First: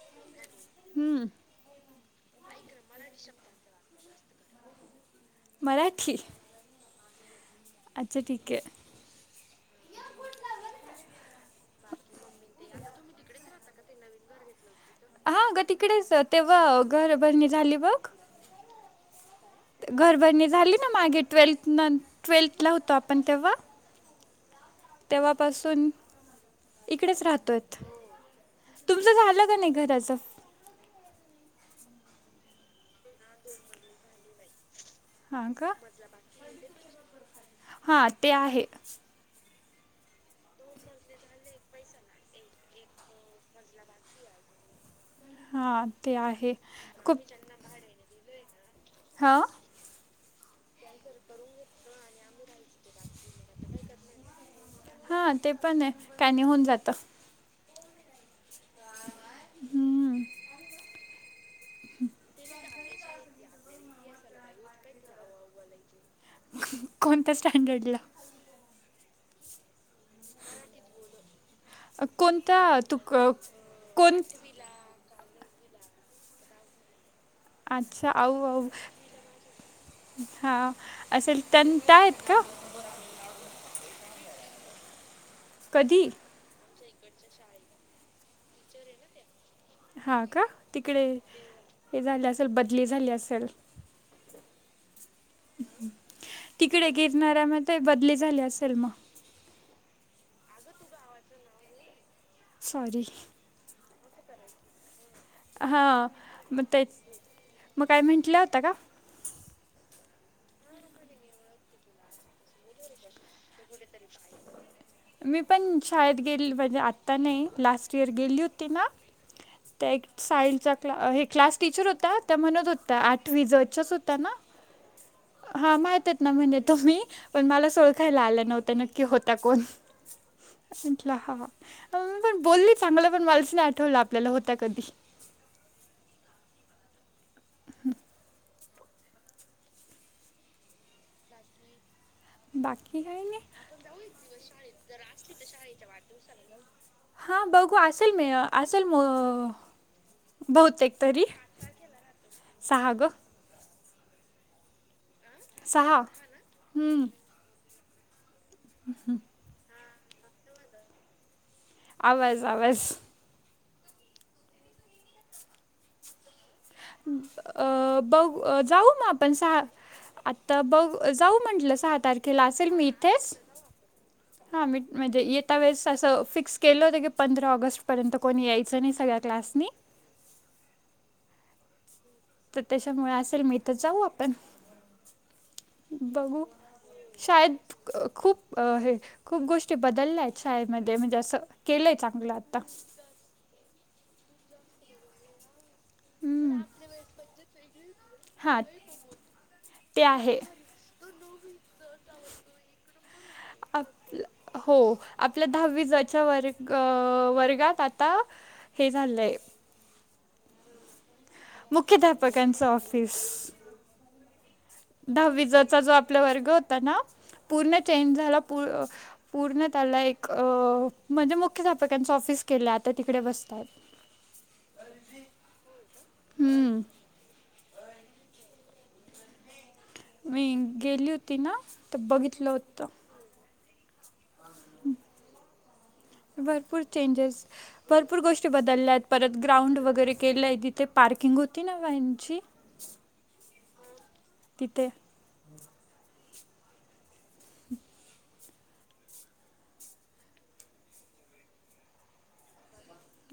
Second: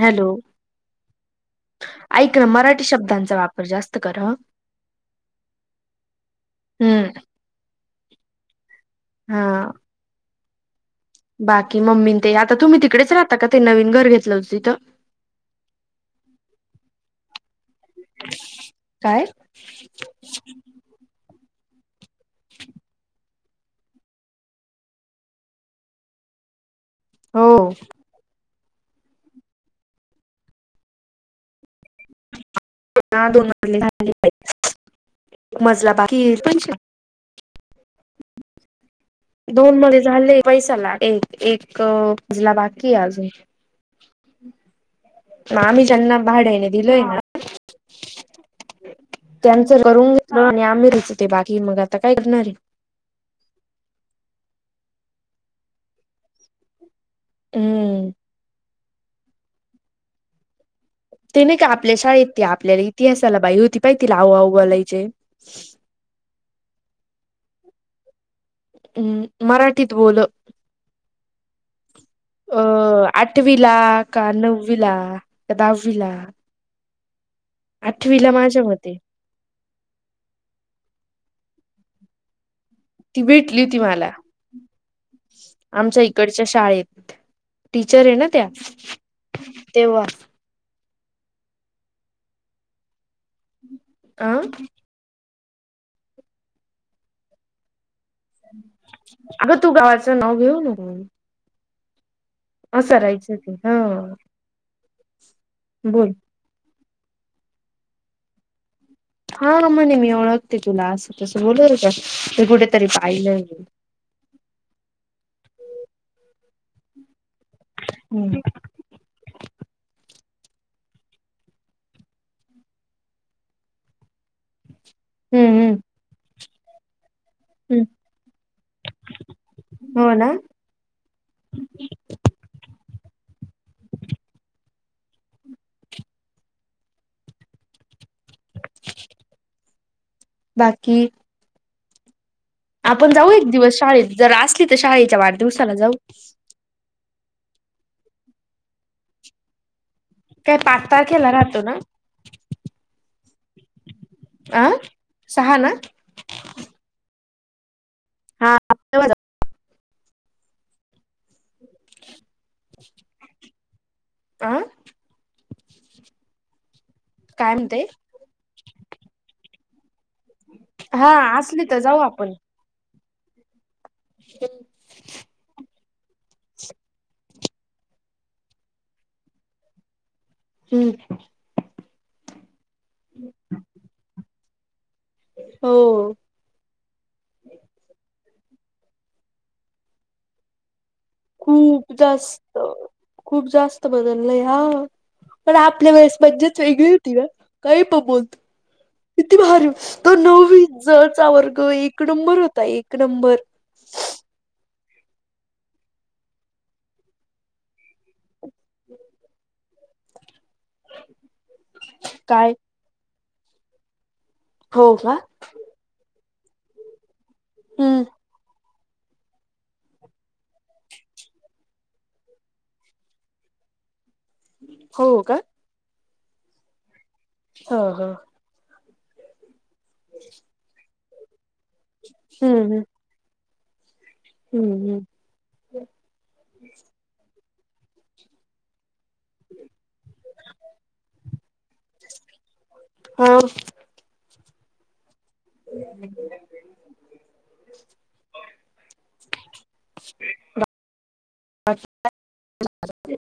Hello हं, ऐक ना मराठी शब्दांचा वापर जास्त कर. मराठी हं. अच्छा ठीक आहे. हा. बाकी मम्मी ते आता तुम्ही तिकडेच राहता का ते नवीन घर घेतलं होती तर हा ग तिकडेच तेव्हा घर बरणी झाली बघ. काय? घरभरणी झाली ना मागे ट्वेल्थ ट्वेल्थ ला होतो आपण तेव्हा तेव्हापासून इकडेच हो राहतोत. तुमचं झालं का नाही घराचं दोन झा हां पा का मजला बाकी पंच हां ते आहे. दोन मध्ये झाले पैसाला एक-एक अजला बाकी आजून हा मी हां ते त्यांना आहे भाड्यानी दिलोय ना, खूप हां त्यांचं करून घेतलं आणि आम्ही रुचते बाकी मग आता काय करणारे हा ते पण आहे त्यांनी होऊन जात. ह्म्म्म हम्म ते नाही का आपल्या शाळेत आपल्याला इतिहासाला बाई होती पाहि तिला आवआव बोलायचे, कोणत्या स्टँडर्डला? हं मराठीत बोल कोणता अ तू क- आठवीला कोण का, नववीला का, दहावीला, अच्छा, आठवीला आउ माझ्या आऊ मते हां असेल तं त्या आहेत का? ती भेटली होती मला आमच्या कधी? इकड मच्या शाळेत टीचर ये ना त्या. तेव्हा हा का? तिकडे हे झालं असेल बदली झाली असेल आ तिकडे गिरणाऱ्या मध्ये बदली झाले असेल मग. अगं तू गावाचं नाव घेऊ नको असां सॉरी राहायच होती, हा हा बोल मग ते मग काय म्हटल्या होत्या का? हा मणे मी ओळखते तुला असं तसं बोलत होत्या कुठेतरी पाहिलं मी मी पण शाळेत गेली म्हणजे आत्ता नाही लास्ट इयर हम्म गेली होती ना [unintelligible] त्या सायन्सच्या हे क्लास टीचर होता त्या म्हणत होत्या आठवी जच्याच होत्या ना? [unintelligible] हम्म हा माहितात ना म्हणेे तुम्ही मी पण मला हम्म ओळखायला आलं नव्हत नक्की होत्या कोण? हो ना म्हटलं हाहा म पण बोलली चांगलं पण मलाच नाही आठवलं आपल्याला होत्या कधी? हं [unintelligible] बाकी बाकी आपण काही जाऊ नाही एक दिवस शाळेत जर असली तर शाळेच्या वाढदिसाला जाऊ. हां बघू असल म असल म काय पाच बहुतेक तरी तारखेला राहतो ना, सहा गं अ सहा, हम्म हा [unintelligible] [unintelligible] आवाज आवाज आं काय म्हणते बघ जाऊ मग आपण सहा आ तर बघ हा जाऊ असली म्हंटलं तर सहा जाऊ आपण तारखेला असेल मी इथेच हा मी मग येता वेळी अस फिक्स केलं होतं की पंधरा ऑगस्टपर्यंत कोणी यायचं नाही सगळ्या क्लासनी, हम्म मुळे असेल मग इथं जाऊ आपण हो बघू शयद खूप अ हे खूप गोष्टी बदलल्या आहेत शाळेमध्ये म्हणजे, असं केलं खूप आहे चांगलं जास्त आत्ता खूप जास्त बदललय हा पण आपल्या वेळेस मज्जाच हम्म वेगळी होती का काही पण बोलतो हां किती भारी ते तो आहे नववी जचा वर्ग एक नंबर होता एक नंबर. आप हो आपल्या दहावी जच्या वर् वर्गात आता - हे झालंय [inaudible] काय मुख्याध्यापकांच ऑफिस. हो का दहावी ज चा जो आपला वर्ग होता ना पूर्ण हम्म चेंज झाला पु अ पूर्ण त्याला एक अ म्हणजे मुख्याधपक्यांचं ऑफिस केलं आता तिकडे बसतात हो का? हम्म. हा हा. मी गेली होती ना तर बघितलं हम्म हम्म. होतं. हम्म हम्. भरपूर चेंजेस भरपूर गोष्टी बदलल्या आहेत परत ग्राउंड वगैरे केलंय तिथे पार्किंग होती ना व्हॅनची हो. तिथे - [inaudible] [unintelligible]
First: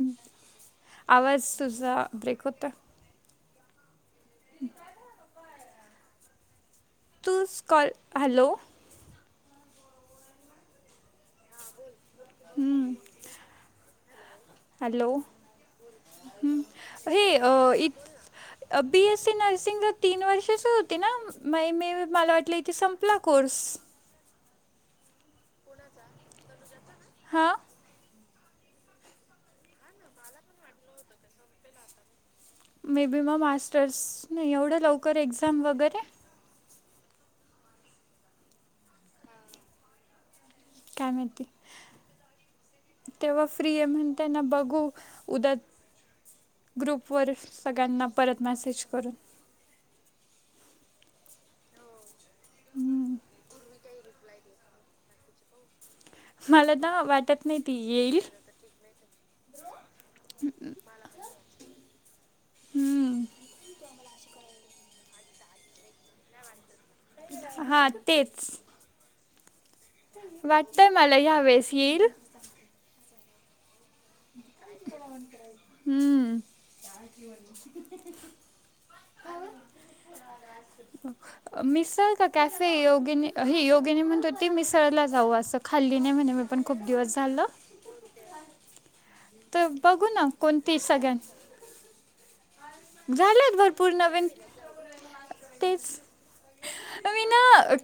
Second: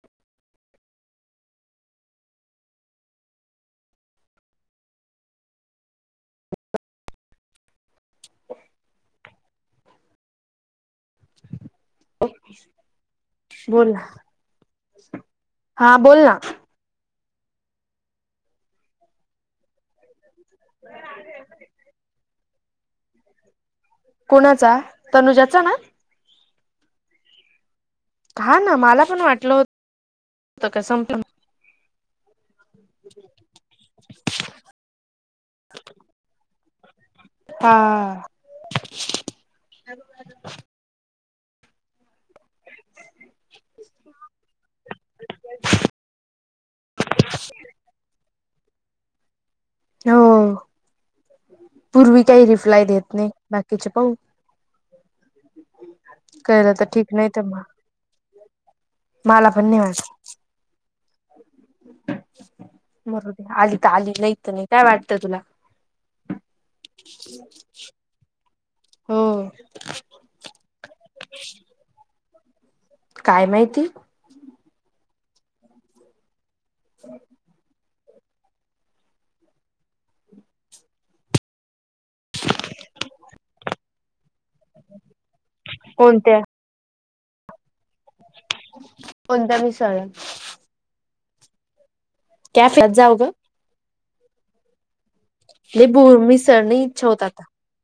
आवाज तुझा ब्रेक होतोय. [inaudible] तूच कॉल हॅलो हा बोल. बोला हॅलो हा बोल ना हे हित बी एस सी नर्सिंग ला तीन वर्ष ते स होते ना मै मे मी मला वाटलं इथे संपला कोर्स. कोणाचा तनुजाचा ना? हा. हा ना मला पण वाटलं होत का संपल म्हणून मे बी मग मास्टर्स नाही एवढ्या लवकर एक्झाम वगैरे हा. काय मैती तेव्हा फ्री आहे म्हणते ना बघू उद्या ग्रुपवर सगळ्यांना परत मॅसेज करू हो पूर्वी काही रिप्लाय देत नाही बाकीचे पाहु. कळलं मला तर ना ठीक तर वाटत नाही मग ती येईल. मला पण नाही वाटत हम्म, मरू दे. आली तर आली नाही तर नाही काय वाटत तुला? हां तेच हो. वाटतय मला या वेळेस येईल. काय माहिती? हम्म. मिसळ काय कॅफे योगिनी ही योगिनी तिने म्हणत होती मिसळला जाऊ असं खाल्ली नाही म्हणे कोणत्या मी पण खूप दिवस झालं. [inaudible] तर मिसळ बघू ना कोणती सग्यां कॅफेत जाऊ ग झाल्यात भर पूर नविन तेच लय बोर मिसळ नाही इच्छा ये होत मी आता ना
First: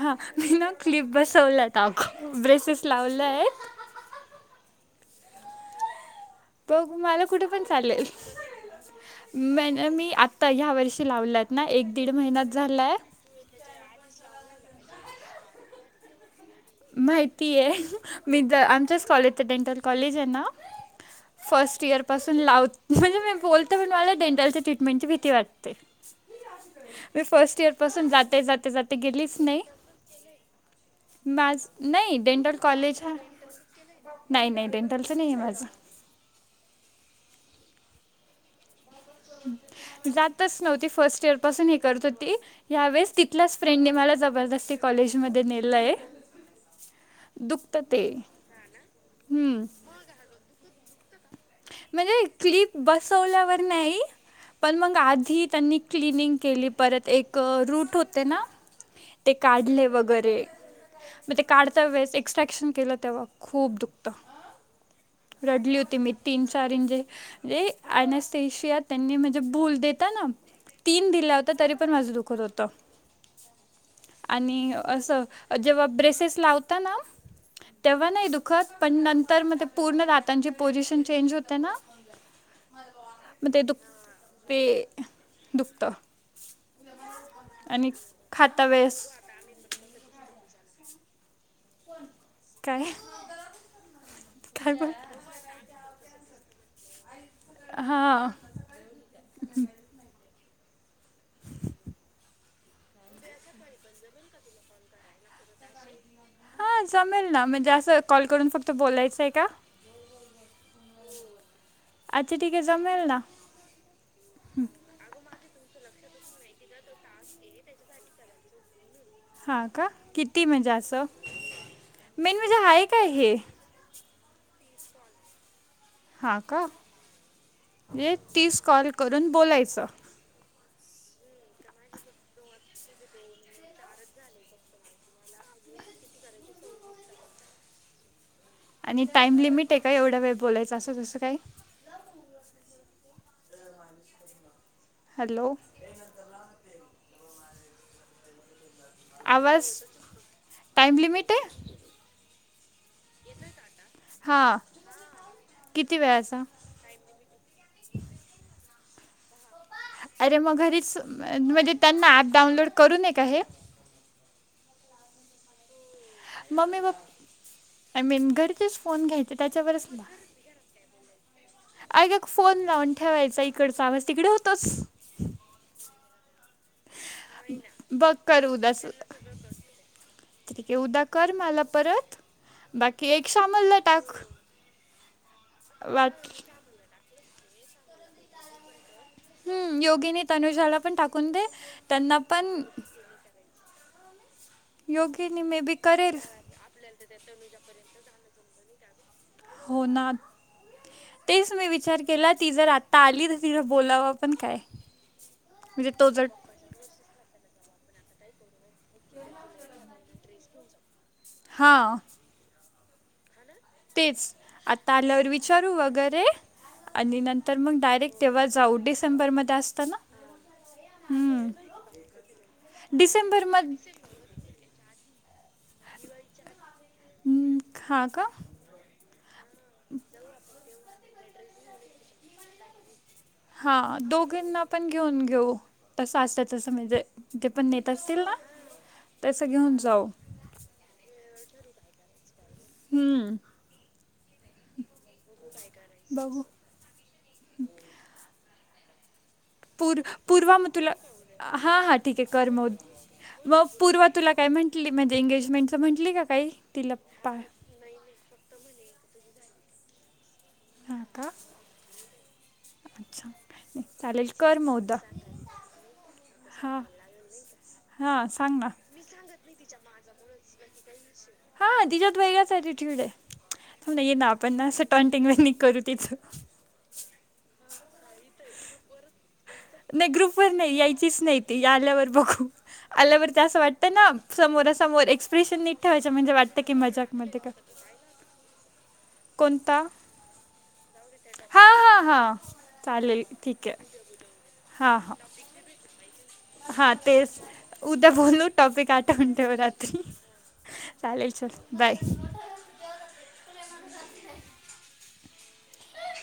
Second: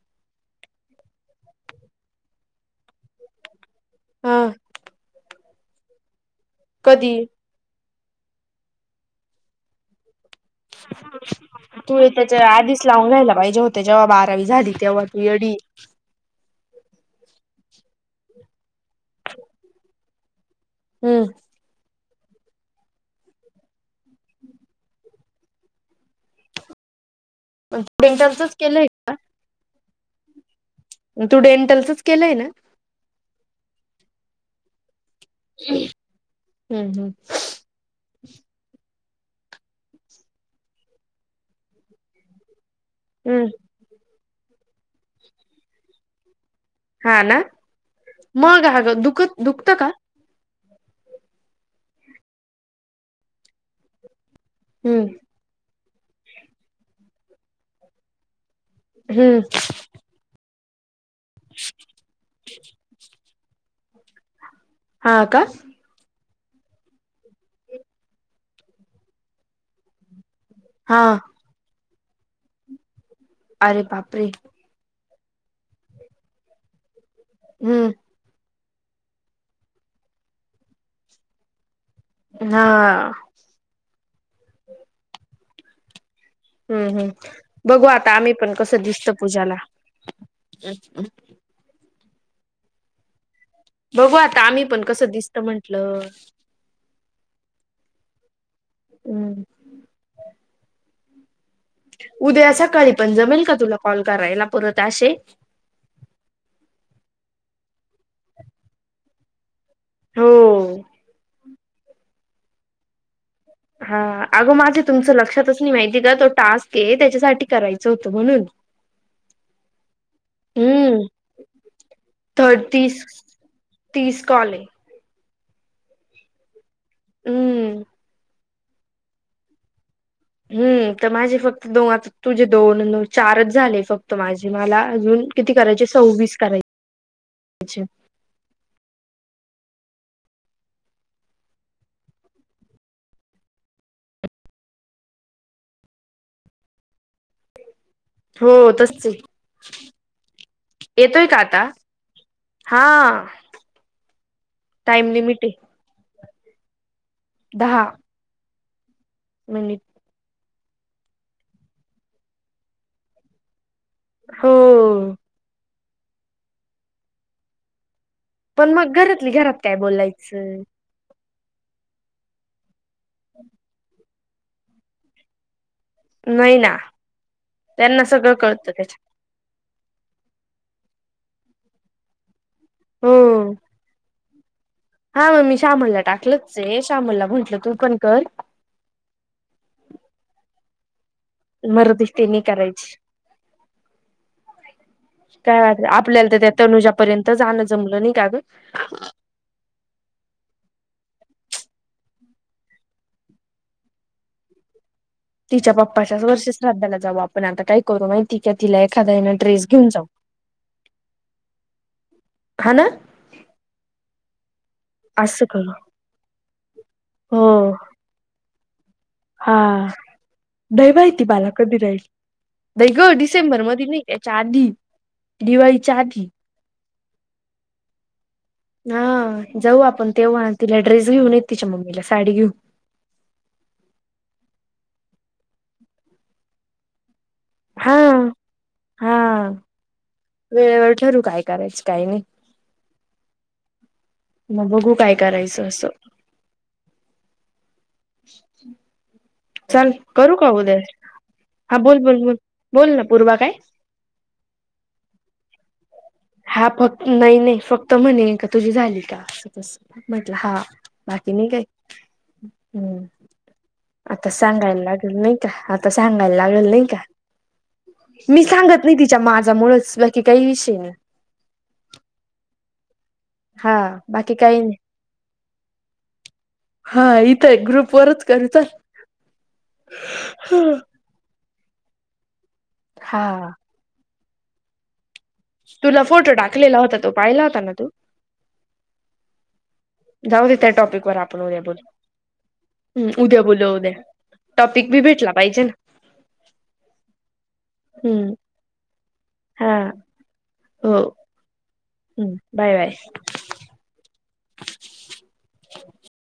हा मी ना क्लिप बसवल्यात अगं ब्रेसेस लावलेत. हां. बघू मला कुठे पण चालेल म मी ता ह्या वर्षी लावल्यात आहेत ना एक दीड महिन्यात झालाय. राहिला बाई [unintelligible] त्या जेव्हा बारावी झाली तेव्हा म्हणती येडी माहिती आहे मी द आमच्याच कॉलेजच डेंटल कॉलेज आहे ना हम्म फर्स्ट इयर बसून लावते म्हणजे मी बोलते पण मला डेंटल ट्रीटमेंट ची भीती वाटते. मी फर्स्ट इयर पण तू पासून जाते डेंटलचच जाते केलंय जाते गेलीच नाही. तू माझ डेंटलचच नाही केलंय ना डेंटल कॉलेज हा नाही नाही डेंटलच नाही आहे माझं हम्म ह जातच नव्हती फर्स्ट इयर पासून हे करत होती या वळे तिथल्या हम्म फ्रेंडने मला जबरदस्ती कॉलेजमध्ये नेलं आहे. हा ना दुखत ते मग अगं दुखत हम्म. दुखतं का म्हणजे क्लिप बसवल्यावर नाही पण मग हम्म आधी त्यांनी क्लनिंग केली परत एक रूट होते ना ते हम्म काढले वगैरे. मग ते काढता वेळेस एक्स्ट्रॅक्शन केलं तेव्हा खूप दुखत. हा का रडली होती मी तीन चार इंजे म्हणजे अनसेशिया त्यांनी म्हणजे भूल देता ना हा तीन दिल्या होत तरी पण माझं दुखत होत अरे बापरे आणि असं. जेव्हा ब्रेसेस लावता ना हम्म तेव्हा नाही दु द पण नंतर मग ते पूर्ण दातांची पोझिशन चेंज होते ना. हा. मते दुख ते दुखत हम्म हम्म बघू आता आम्ही पण खाता कसं वेळेस दिसत पूजाला काय बघू आता आम्ही काय पण बोल कसं दिसत म्हंटल हा. हम्म. [inaudible] उद्या सकाळी पण जमेल का तुला कॉल. करायला पुरत असे. हा जमेल ना म्हणजे असं कॉल करून फक्त बोलायचं आहे का? हो. अच्छा ठीके जमेल ना. हा अगं माझे तुमचं लक्षातच नाही माहिती का तो टास्क आहे त्याच्यासाठी करायचं होतं म्हणून हा का किती म्हणजे असं हम्म मेन म्हणजे आहे थर्टीस काय तीस हे तीस कॉल आहे. हा का हम्म तीस कॉल करून बोलायचं. हम्म तर माझे फक्त दोनच. तुझे दोन अन दोन चारच झाले फक्त माझे मला अजून किती करायचे सव्वीस करायचे.. अच्छा! आणि टाइम लिमिट आहे का एवढा वेळ बोलायचं असं तसं काय. हॅलो! हो तसच आहे आवाज टाईम येतोय लिमिट का आता हा हा टाइम लिमिट आहे किती वेळाचा. दहा नाही. अरे मग घरीच म्हणजे त्यांना ऍप डाऊनलोड करू नये का हे हो. मम्मी बा आय मीन पण घरचेच मग फोन घरातली घ्यायचे घरात काय त्याच्यावरच ना बोलायचं ऐका फोन लावून ठेवायचा इकडचा आवाज तिकडं होतोच नाही ना त्यांना बघ सगळं कर कळतं उदास उ त्याच्या ठीकये उद्या कर मला परत बाकी हो एक शामला टाक हा मग मी श्यामला वाट टाकलंच आहे श्यामला म्हंटलं तू पण कर हम्म योगीनी तनुजाला पण टाकून दे मरदी त्यांना ते नाही पण करायची योगिनी मे काय बी वाट करेल आपल्याला तर त्या तनुजापर्यंत जाणं जमलं नाही का ग होणार तेच मी विचार केला ती जर आत्ता आली तर तिला बोलावं पण काय? तिच्या म्हणजे तो पप्पाच्या जर वर्ष श्राधाला जाऊ आपण आता काय करू माहीती का तिला एखादा ना ड्रेस घेऊन जाऊ. हां हा ना तेच आता आल्यावर असं करू विचारू वगैरे आणि नंतर हो मग डायरेक्ट तेव्हा जाऊ हा डिसेंबरमध्ये असतं ना? नाही माहिती हम्म. माला कधी जाईल नायी ग डिसेंबर मधे डिसेंबरमध्ये नाही. याच्या आधी दिवाळीच्या आधी हम्म, हा का? हा जाऊ आपण तेव्हा तिला ड्रेस घेऊन ये तिच्या मम्मीला साडी घेऊन हा दोघीांना पण घेऊन घेऊ तसं असत तसं म्हणजे ते पण नेत हा असतील ना हा तसं घेऊन जाऊ. वेळेवर ठरू काय करायचं काय नाही? हम्म म बघू काय करायचं असं बघू [inaudible] पूर् करू का पुर्वा म उद्या तुला हा हा बोल बोल ठीकय बोल कर म बोल ना पूर्वा काय? मग पूर्वा तुला काय म्हटली म्हणजे एंगेजमेंटच म्हटली का? काही हा तिला फक्त पा नाही नाही फक्त म्हणे का तुझी झाली का? असं तसं म्हटलं हा हां का बाकी नाही कायी अच्छा नाही आता चालेल कर मग सांगायला उद्या लागेल नायी का? आता सांगायला लागेल हां नाही का? हां मी सांग ना सांगत नाही तिच्या माजा मुळचं बाकी कायी विषय नायी हा तिच्यात वेगळांच ॲटिट्यूडय हा थांब ना ये ना बाकी काही आपण नाही. असं टॉनटिंग वाणींग करू तिचं हा इथंय ग्रुप वरच करू चल नाही ग्रुपवर नाही यायचीच नाही ती आल्यावर बघू आल्यावर ते हा. असं वाट ना समोरा समोर एक्सप्रेशन नीट तुला ठेवायचे म्हणजे फोटो वाटतं की टाकलेला होता तो मजाक मध्ये पाहिला कर होता ना तू कोणता? जाऊ दे त्या टॉपिक वर आपण उद्या हां बोलू् हां हां हम्म चालेल उद्या ठीक बोलू उद्या आहे टॉपिक बी भेटला पाहिजे ना? हा तेच उद्या हम्म बोलु टॉपिक आठवून ठेव हा रात्री चालेल चल बाय हं बाय बाय [inaudible]